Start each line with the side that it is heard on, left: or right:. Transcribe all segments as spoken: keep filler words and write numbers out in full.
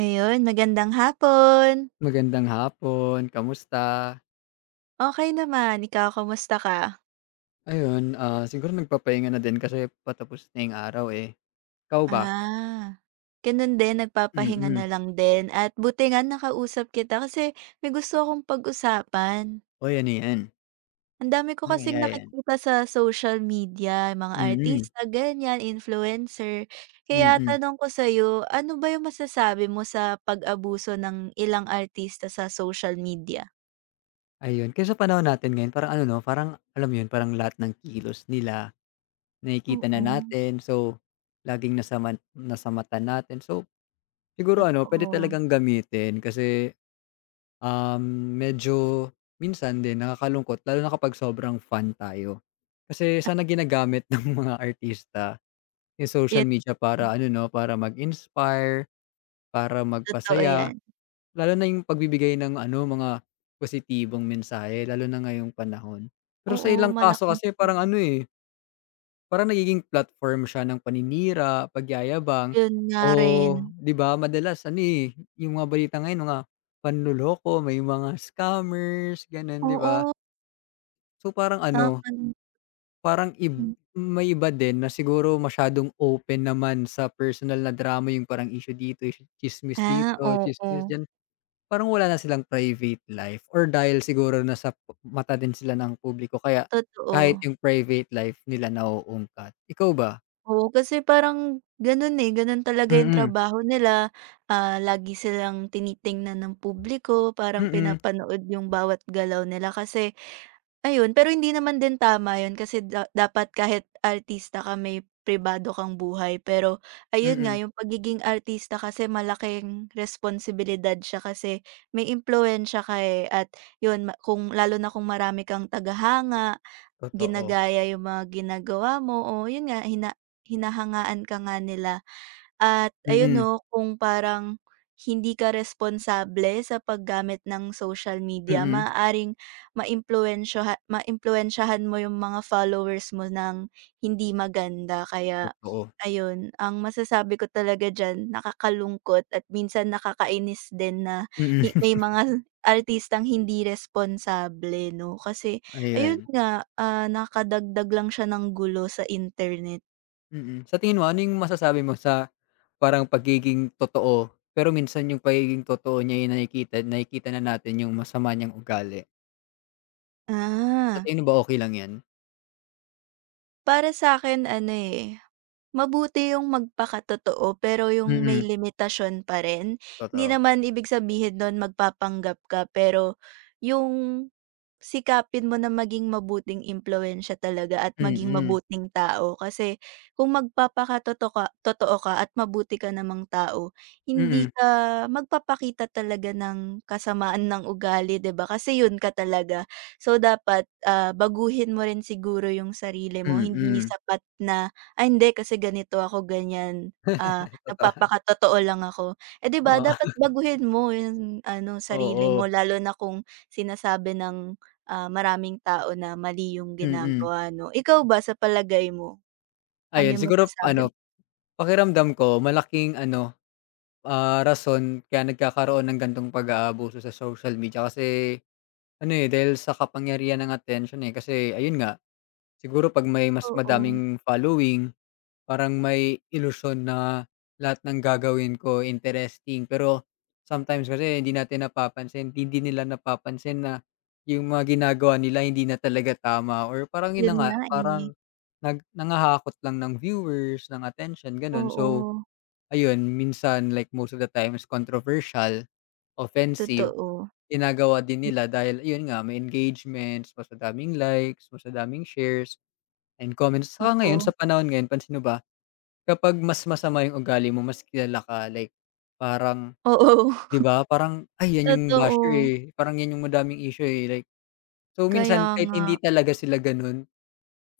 right: Ayun, magandang hapon.
left: Magandang hapon, kamusta?
right: Okey naman, ikaw kamusta ka?
left: Ayun, ah, siguro nagpapahinga na din kasi patapos na yung araw, eh. Ikaw ba?
right: Ah, Ganun din nagpapahinga na
left: Mm.
right: lang din, at buti nga nakausap kita kasi may gusto akong pag-usapan.
left: Uy, ano 'yan?
right: Ang dami ko
left: Anong
right: kasing
left: yan?
right: nakikita sa social media, mga
left: Mm,
right: artista ganyan, influencer. Kaya
left: mm.
right: tanong ko sa'yo, ano ba yung masasabi mo sa pag-abuso ng ilang artista sa social media?
left: Ayun, kaya sa panahon natin ngayon parang ano 'no, parang alam mo 'yun, parang lahat ng kilos nila nakikita na
right: Oo,
left: natin. So, laging nasa man nasa mata natin. So, siguro ano, puwede
right: totoo.
left: talagang gamitin kasi Um, medyo minsan din nakakalungkot lalo na kapag sobrang fan tayo. Kasi sana ginagamit ng mga artista yung social
right: Yun,
left: media para ano 'no, para mag-inspire, para
right: totoo
left: magpasaya,
right: yan.
left: lalo na yung pagbibigay ng ano, mga positibong mensahe lalo na ngayong panahon. Pero sa
right: Oo,
left: ilang kaso
right: malaking
left: kasi parang ano, eh, parang nagiging platform siya ng paninira, pagyayabang
right: yun nga
left: o
right: rin.
left: 'di ba madalas ano, eh, yung mga balita ngayon mga panloloko, may mga scammers gano'n, 'di ba?
right: Oo,
left: So, parang ano,
right: nakakalimutan.
left: parang ib may iba din na siguro masyadong open naman sa personal na drama, yung parang issue dito, issue, tsismis
right: Ah,
left: dito,
right: oo,
left: tsismis diyan. Parang wala na silang private life or dahil siguro nasa mata din sila ng publiko, kaya kahit
right: totoo.
left: yung private life nila nauungkat. Ikaw ba?
right: Oo, kasi parang ganun, eh, ganun talaga yung
left: Mm.
right: trabaho nila. Ah, lagi silang tinitingnan ng publiko, parang
left: Mm,
right: pinapanood yung bawat galaw nila kasi ayun, pero hindi naman din tama yun kasi da dapat kahit artista ka may pribado kang buhay. Pero ayun nga,
left: mm.
right: yung pagiging artista kasi malaking responsibilidad siya kasi may impluwensiya ka, eh, at yun ma kung lalo na kung marami kang tagahanga.
left: Totoo.
right: Ginagaya yung mga ginagawa mo, o yun nga, hina hinahangaan ka nga nila. At ayun
left: Mm,
right: 'no, kung parang hindi ka responsable sa paggamit ng social media,
left: mm.
right: maaaring maimpluwensyaha maimpluwensyahan mo yung mga followers mo ng hindi maganda. Kaya
left: Totoo.
right: ayun, ang masasabi ko talaga diyan nakakalungkot at minsan nakakainis din na hi
left: Mm,
right: may mga artistang hindi responsable 'no, kasi ayun
left: ayun.
right: nga, ah, nakakadagdag lang siya ng gulo sa internet.
left: Mm. Sa tingin mo, ano yung masasabi mo sa parang pagiging totoo, pero minsan yung pagiging totoo niya, eh, nakikita nakikita na natin yung masama niyang ugali. Sa
right: Ah,
left: tingin mo ba okey lang yan?
right: Para sa'kin ano, eh, mabuti yung magpakatotoo pero yung
left: Mm.
right: may limitasyon pa rin. Hindi
left: Totoo.
right: naman ibig sabihin nun magpapanggap ka, pero yung sikapin mo na maging mabuting impluwensiya talaga at maging
left: Mm.
right: mabuting tao, kasi kung magpapakatotoo ka, totoo ka at mabuti ka namang tao, hindi
left: Mm.
right: ka magpapakita talaga ng kasamaan ng ugali 'di ba, kasi 'yun ka talaga. So dapat, ah, baguhin mo rin siguro 'yung sarili mo, hindi
left: Mm.
right: sapat na, "Ay hindi kasi ganito ako, ganyan ah,
left: Totoo,
right: nagpapakatotoo lang ako." Eh 'di ba
left: oo,
right: dapat baguhin mo 'yung ano, sarili
left: oo,
right: mo, lalo na kung sinasabi ng ah, maraming tao na mali yung
left: mm.
right: ginagawa 'no. Ikaw ba sa palagay mo, ano
left: Ayun
right: yung
left: siguro
right: masasabi mo?
left: ano, pakiramdam ko malaking ano. Ah, rason kaya nagkakaroon ng gantong pag-aabuso sa social media kasi ano, eh, dahil sa kapangyarihan ng attention, eh. Kasi ayun nga, siguro 'pag may mas
right: Oo,
left: madaming following, parang may ilusyon na lahat ng gagawin ko interesting. Pero sometimes kasi hindi natin napapansin, hindi nila napapansin na yung mga ginagawa nila hindi na talaga tama or parang yun na
right: yun
left: nga,
right: nga eh.
left: parang nag nangahakot lang ng viewers, ng attention, gano'n. So,
right: Oo,
left: ayun, minsan like most of the times controversial, offensive,
right: totoo.
left: ginagawa din nila dahil ayun nga, may engagements, mas madaming likes, mas madaming shares and comments. Saka ngayon
right: Naku,
left: sa panahon ngayon pansin mo ba, kapag mas masama yung ugali mo mas kilala ka, like parang,
right: oo,
left: 'di ba parang, "Ay, yan yung basher,
right: totoo.
left: eh, parang yan yung madaming issue, eh." Like, so
right: Kaya
left: minsan kahit
right: nga,
left: hindi talaga sila ganun,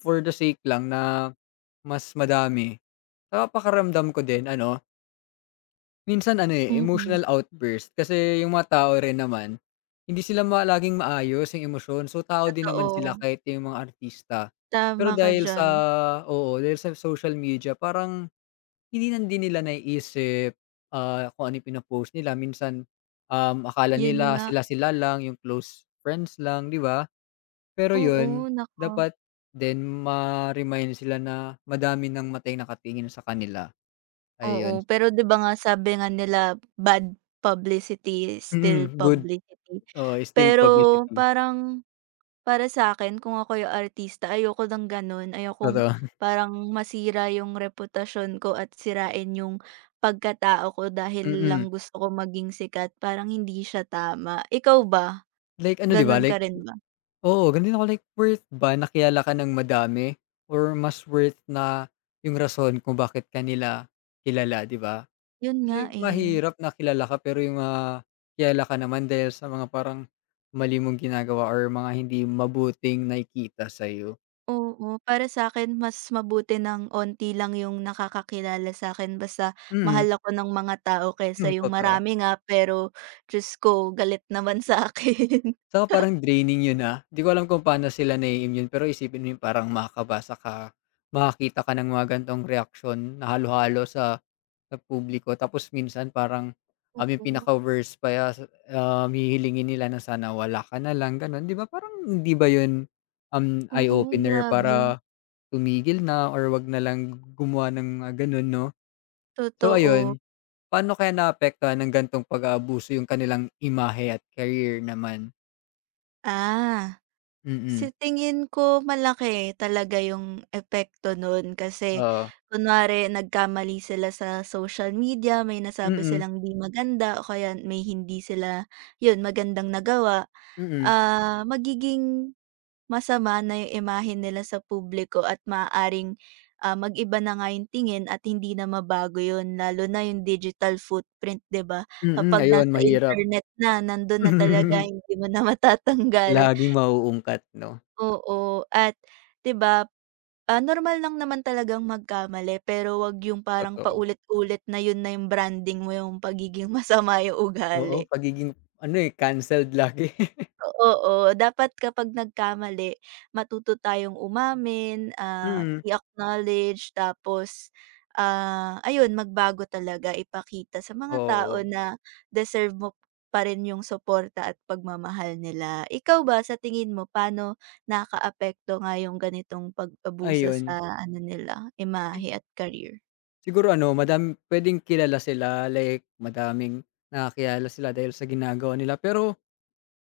left: for the sake lang na mas madami. Sa pakaramdam ko din ano, minsan ano, eh,
right: mm,
left: emotional outburst kasi yung mga tao rin naman, hindi sila ma laging maayos yung emosyon. So, tao din naman sila
right: totoo.
left: kahit yung mga artista.
right: Tama
left: Pero
right: ka
left: dahil sa,
right: diyan.
left: oo, dahil sa social media, parang hindi na din nila naiisip, ah, kung ano yung pino-post nila. Minsan, um, akala
right: Yun
left: nila
right: nga,
left: sila-sila lang, yung close friends lang, 'di ba? Pero
right: oo,
left: yun,
right: naku.
left: dapat then ma-remind sila na madami ng matay nakatingin sa kanila,
right: Oo,
left: ayun.
right: pero 'di ba nga sabi nga nila, "Bad publicity is still
left: Mm, good.
right: publicity."
left: Oo, still
right: Pero
left: publicity.
right: parang, para sa akin kung ako yung artista ayoko ng gano'n, ayokong
left: Totoo,
right: parang masira yung reputasyon ko at sirain yung pagkatao ko dahil
left: mm.
right: lang gusto ko maging sikat, parang hindi siya tama. Ikaw ba,
left: Like ano, 'di ba,
right: gano'n ka
left: like
right: rin ba?
left: oo, gano'n din ako, like worth ba na kilala ka ng madami or mas worth na yung rason kung bakit ka nila kilala, 'di ba?
right: 'Yun nga,
left: Kasi
right: eh,
left: mahirap na kilala ka pero yung, ah, kilala ka naman dahil sa mga parang mali mong ginagawa or mga hindi mabuting nakikita sa'yo.
right: oo. Para sa akin mas mabuti ng onti lang yung nakakakilala sa akin basta
left: Mm,
right: mahal ako ng mga tao kaysa
left: hmm,
right: yung
left: totoo.
right: marami nga pero Diyos ko galit naman sa akin.
left: Saka parang draining yun, ah. Di ko alam kung paano sila nai-immune pero isipin mo yung parang makakabasa ka, makakita ka ng mga ganitong reaksyon na halo-halo sa sa publiko tapos minsan parang, um, yung
right: Oo,
left: pinaka-worst pa ya um, hihilingin nila na sana wala ka na lang, gano'n, di ba? Parang hindi ba yun, um,
right: oo,
left: eye-opener
right: grabe,
left: para tumigil na or wag na lang gumawa ng mga gano'n, 'no? So
right: totoo.
left: ayun, paano kaya naapektuhan ng gantong pag-aabuso yung kanilang imahe at career naman?
right: Ah, sa
left: Mm,
right: tingin ko malaki talaga yung epekto nun kasi
left: oo.
right: kunwari nagkamali sila sa social media, may nasabi
left: Mm,
right: silang di maganda, o kaya may hindi sila yun magandang nagawa,
left: mm,
right: ah, magiging masama na yung imahe nila sa publiko, at maaaring ah, mag-iba na nga yung tingin at hindi na mabago yun, lalo na yung digital footprint, 'di ba?
left: mm,
right: Kapag
left: ayun
right: nasa
left: mahirap.
right: internet na, nandun na talaga, hindi mo na matatanggal.
left: Laging mauungkat, 'no,
right: Oo, at 'di ba, ah, normal lang naman talagang magkamali, pero 'wag yung parang
left: totoo.
right: paulit-ulit na yun na yung branding mo yung pagiging masama yung ugali.
left: Oo, pagiging ano, eh, cancelled lagi.
right: Oo, dapat kapag nagkamali matuto tayong umamin, ah,
left: Mm.
right: i-acknowledge tapos, ah, ayun magbago talaga, ipakita sa mga tao
left: Oo,
right: na deserve mo pa rin yung suporta at pagmamahal nila. Ikaw ba sa tingin mo paano nakakaapekto nga yung ganitong pag-abuso sa
left: ayun.
right: ano nila,
left: Si
right: imahe at career?
left: siguro ano, madami puwedeng kilala sila, like madaming nakakilala sila dahil sa ginagawa nila pero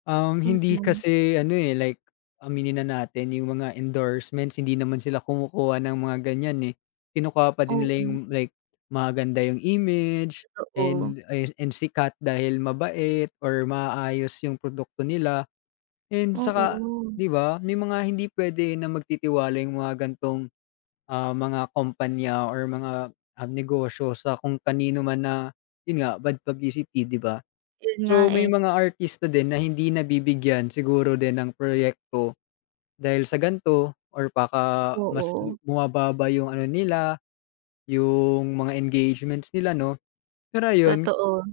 left: Um, hindi
right: Mm,
left: kasi ano, eh, like aminin na natin yung mga endorsements, hindi naman sila kumukuha ng mga ganyan, eh. Kinukuha pa din
right: oo,
left: nila yung like maganda yung image
right: totoo.
left: and ay and sikat dahil mabait or maayos yung produkto nila and saka
right: Oo,
left: 'di ba, may mga hindi puwede na magtitiwala yung mga gantong, ah, mga kumpanya or mga, um, negosyo sa kung kanino man na yun nga, bad publicity, 'di ba?
right: yun nga
left: So, may
right: eh,
left: mga artista din na hindi nabibigyan siguro din ng proyekto dahil sa ganito or baka mas lu
right: oo,
left: bumababa yung ano nila, yung mga engagements nila, 'no. Pero ayun,
right: totoo,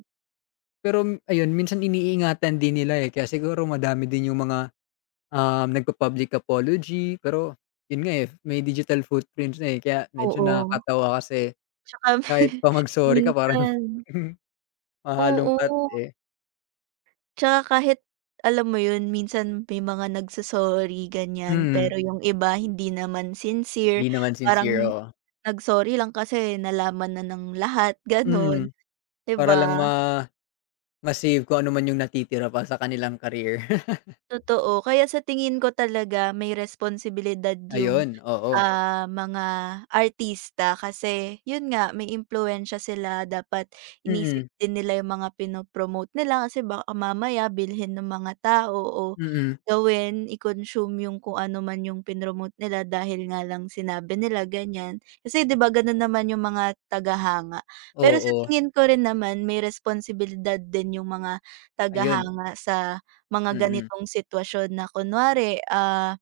left: pero m- ayun minsan iniingatan din nila, eh, kaya siguro madami din yung mga, um, nagpa-public apology pero yun nga, eh, may digital footprints na, eh, kaya medyo
right: oo.
left: nakakatawa kasi
right: Tsaka
left: kahit pa mag-sorry ka parang
right: minsan
left: mahalongkat,
right: oo,
left: eh.
right: tsaka kahit alam mo yun, minsan may mga nagso-sorry ganyan,
left: Mm,
right: pero yung iba hindi naman sincere,
left: hindi naman sincere,
right: parang
left: oo.
right: nagsorry lang kasi nalaman na ng lahat, gano'n,
left: Mm.
right: 'di
left: Para lang
right: ba?
left: ma ma-save kung ano man yung natitira pa sa kanilang career.
right: Totoo, kaya sa tingin ko talaga may responsibilidad yung,
left: Ayun, oo.
right: ah, mga artista kasi yun nga may impluwensiya sila, dapat inisip
left: Mm,
right: din nila yung mga pinopromote nila kasi baka mamaya bilhin ng mga tao o
left: mm.
right: gawin, i-consume yung kung ano man yung pinromote nila dahil nga lang sinabi nila ganyan. Kasi 'di ba ganun naman yung mga tagahanga. Pero sa
left: Oo,
right: tingin ko rin naman may responsibilidad din yung mga
left: ayun.
right: tagahanga sa mga
left: Mm,
right: ganitong sitwasyon, na kunwari, ah,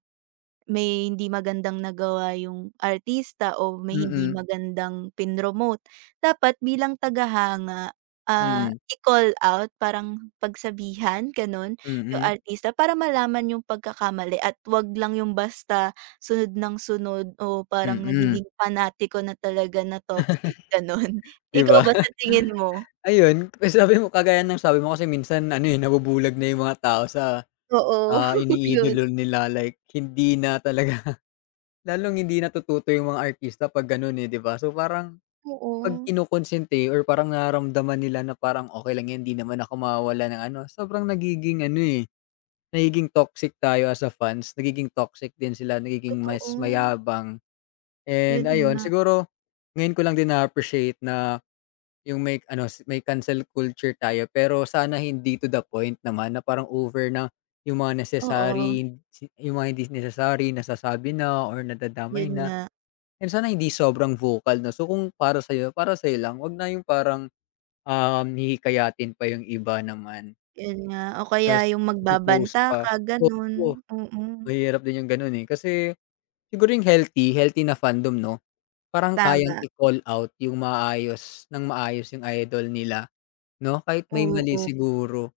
right: may hindi magandang nagawa yung artista o may hindi
left: mm,
right: magandang pinromote, dapat bilang tagahanga, ah,
left: mm,
right: i-call out, parang pagsabihan gano'n yung
left: mm,
right: artista para malaman yung pagkakamali, at 'wag lang yung basta sunod ng sunod o parang
left: mm.
right: nagiging panatiko na talaga na toxic gano'n.
left: 'Di
right: Ikaw
left: ba?
right: ba sa tingin mo?
left: Ayun, kasi sabi mo, kagaya ng sabi mo, kasi minsan ano, eh, nabubulag na yung mga tao sa,
right: Oo,
left: ah,
right: yun.
left: iniidolo nila, like hindi na talaga lalong hindi natututo yung mga artista 'pag gano'n, eh, 'di ba? So, parang 'pag
right: Oo,
left: kinokonsente or parang naramdaman nila na parang, "Okay lang 'yan, 'di naman ako mawawalan ng ano," sobrang nagiging ano, eh, nagiging toxic tayo as a fans, nagiging toxic din sila, nagiging mas
right: totoo.
left: mayabang
right: Yun
left: and ayun
right: nga.
left: siguro, ngayon ko lang din na-appreciate na yung may ano, s- may cancel culture tayo pero sana hindi to the point naman na parang over na yung mga
right: Oo,
left: necessary, si- yung mga hindi necessary nasasabi na or nadadamay
right: yun
left: na
right: nga,
left: and sana hindi sobrang vocal na. So kung para sa'yo, para sa lang, 'wag na yung parang, um, hihikayatin pa yung iba naman
right: yun nga o kaya
left: ta's
right: yung
left: post
right: magbabanta
left: pa.
right: ka ganun,
left: Oo.
right: mm,
left: Mahirap din yung gano'n, eh, kasi siguro yung healthy healthy na fandom, 'no, parang kayang
right: tama,
left: i-call out yung maayos ng maayos yung idol nila, 'no, kahit may mali
right: oo.
left: siguro.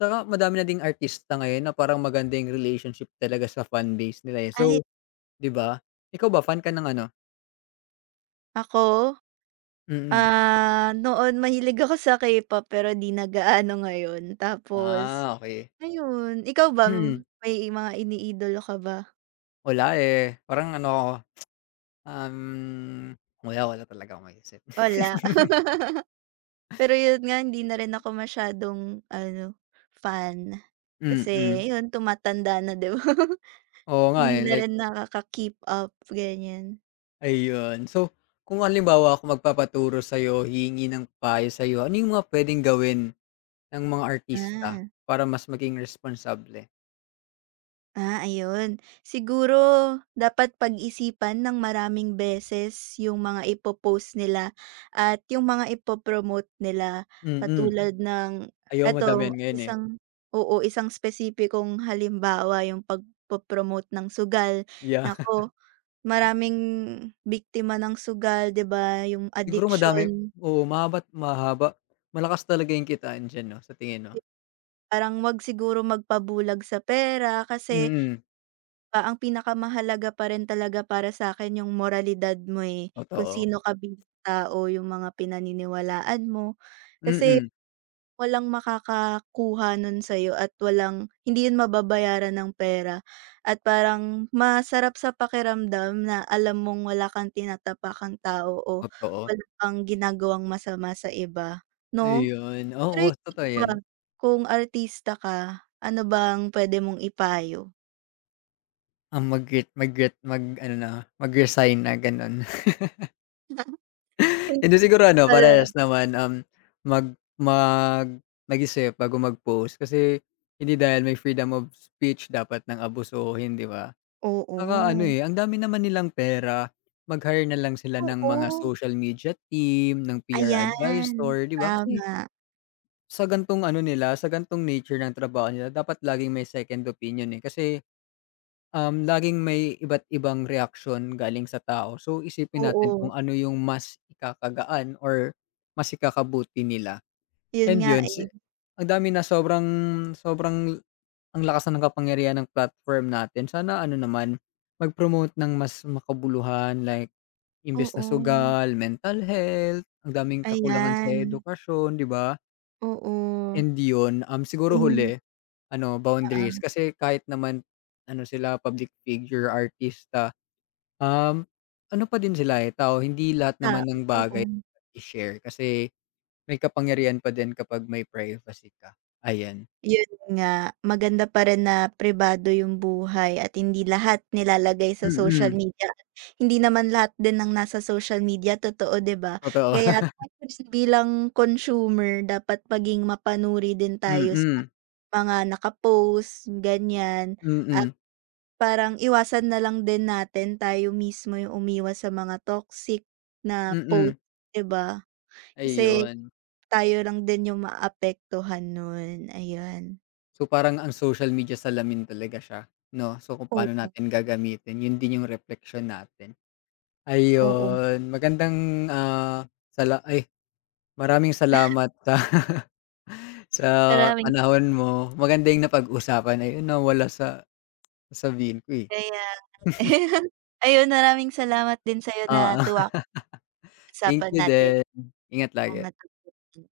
left: Saka madami na ding artista ngayon na parang maganda yung relationship talaga sa fanbase nila, eh.
right: Ay
left: So, 'di ba? Ikaw ba fan ka ng ano?
right: ako,
left: Mm.
right: ah, noon mahilig ako sa K-pop pero di na gaano ngayon, tapos
left: Ah, okay.
right: ayun, ikaw ba
left: Mm.
right: may mga iniidolo ka ba?
left: Wala, eh, parang ano ako, um, wala, wala talaga akong maisip.
right: Wala, pero yun nga hindi na rin ako masyadong ano, fan kasi
left: Mm.
right: yun, tumatanda na di ba?
left: Oo nga,
right: Hindi
left: eh,
right: na
left: like
right: rin nakaka-keep up ganyan,
left: ayun. So, kung halimbawa ako magpapaturo sa'yo, hihingi ng payo sa'yo, ano yung mga pwedeng gawin ng mga artista
right: ah.
left: para mas maging responsable?
right: Ah, ayun. Siguro dapat pag-isipan ng maraming beses yung mga ipopost nila at yung mga ipo nila. Mm.
left: Mm.
right: Katulad ng
left: Ayaw
right: eto
left: madamihan ngayon, eh.
right: isang oo, isang espesipikong halimbawa yung pagpo-promote ng sugal.
left: Yeah.
right: Naku, maraming biktima ng sugal, 'di ba? Yung
left: Siguro madami,
right: addiction.
left: oo, mahaba't mahaba. Malakas talaga yung kitaan diyan, 'no, sa tingin mo?
right: Parang 'wag siguro magpabulag sa pera kasi
left: Mm,
right: pa ang pinakamahalaga pa rin talaga para sa akin yung moralidad mo, eh, kung
left: totoo.
right: sino ka bilang tao, yung mga pinaniniwalaan mo. Kasi
left: Mm,
right: walang makakakuha nun sa'yo at walang hindi yun mababayaran ng pera, at parang masarap sa pakiramdam na alam mong wala kang tinatapakang tao o
left: totoo.
right: wala kang ginagawang masama sa iba, 'no?
left: Ayun, oo,
right: Pero ikaw
left: totoo 'yan.
right: ba, kung artista ka, ano bang puwede mong ipayo?
left: Ang mag-quit mag-quit mag-ano na, mag-resign na, gano'n.
right: Thank
left: Hindi
right: you
left: siguro ano,
right: pala.
left: parehas naman, um, mag mag mag-isip bago mag-post kasi hindi dahil may freedom of speech dapat ng abusuhin, 'di ba? Saka ano,
right: Oo.
left: eh, ang dami naman nilang pera, mag-hire na lang sila ng mga
right: Oo.
left: social media team, ng P R
right: Ayan,
left: advisor, 'di ba? Kasi
right: tama.
left: sa gan'tong ano nila, sa gan'tong nature ng trabaho nila dapat laging may second opinion, eh, kasi Um, laging may iba't ibang reaksyon galing sa tao. So, isipin natin
right: Oo,
left: kung ano yung mas ikakagaan or mas ikakabuti nila
right: yun
left: and
right: nga,
left: yun si
right: eh.
left: ang dami na sobrang sobrang ang lakas na ng kapangyarihan ng platform natin. Sana ano naman, mag-promote ng mas makabuluhan, like imbes na
right: Oo,
left: sugal, mental health, ang daming kakulangan sa
right: ayan.
left: edukasyon, 'di ba?
right: Oo,
left: And yun, um, siguro
right: yung
left: huli, ano, boundaries
right: oo,
left: kasi kahit naman ano sila, public figure, artista, Um, ano pa din sila, eh, tao. Hindi lahat
right: ta
left: naman ng
right: oo.
left: bagay i-share kasi may kapangyarihan pa din kapag may privacy ka, ayan.
right: Yun nga, maganda pa rin na pribado yung buhay at hindi lahat nilalagay sa social
left: Mm,
right: media. Hindi naman lahat din ng nasa social media totoo, 'di ba?
left: totoo.
right: Kaya bilang consumer dapat maging mapanuri din tayo sa
left: Mm,
right: mga naka-post, ganyan.
left: mm,
right: Parang iwasan na lang din natin, tayo mismo yung umiwas sa mga toxic na post,
left: mm,
right: 'di ba? Kasi
left: ayun.
right: tayo lang din yung maapektuhan nun, ayan.
left: So, parang ang social media salamin talaga siya, 'no? So, kung paano
right: Oo.
left: natin gagamitin, yun din yung reflection natin.
right: Oo,
left: Ayun, magandang, ah, sala ay, maraming salamat sa sa
right: maraming
left: panahon mo. Maganda yung napag-usapan, ayun nawala sa sasabihin ko, eh.
right: kaya ayun, maraming salamat din sa'yo,
left: Oo,
right: natuwa ako sa
left: thank
right: usapan
left: you
right: natin
left: din. Ingat
right: kung
left: lagi.
right: natutunan.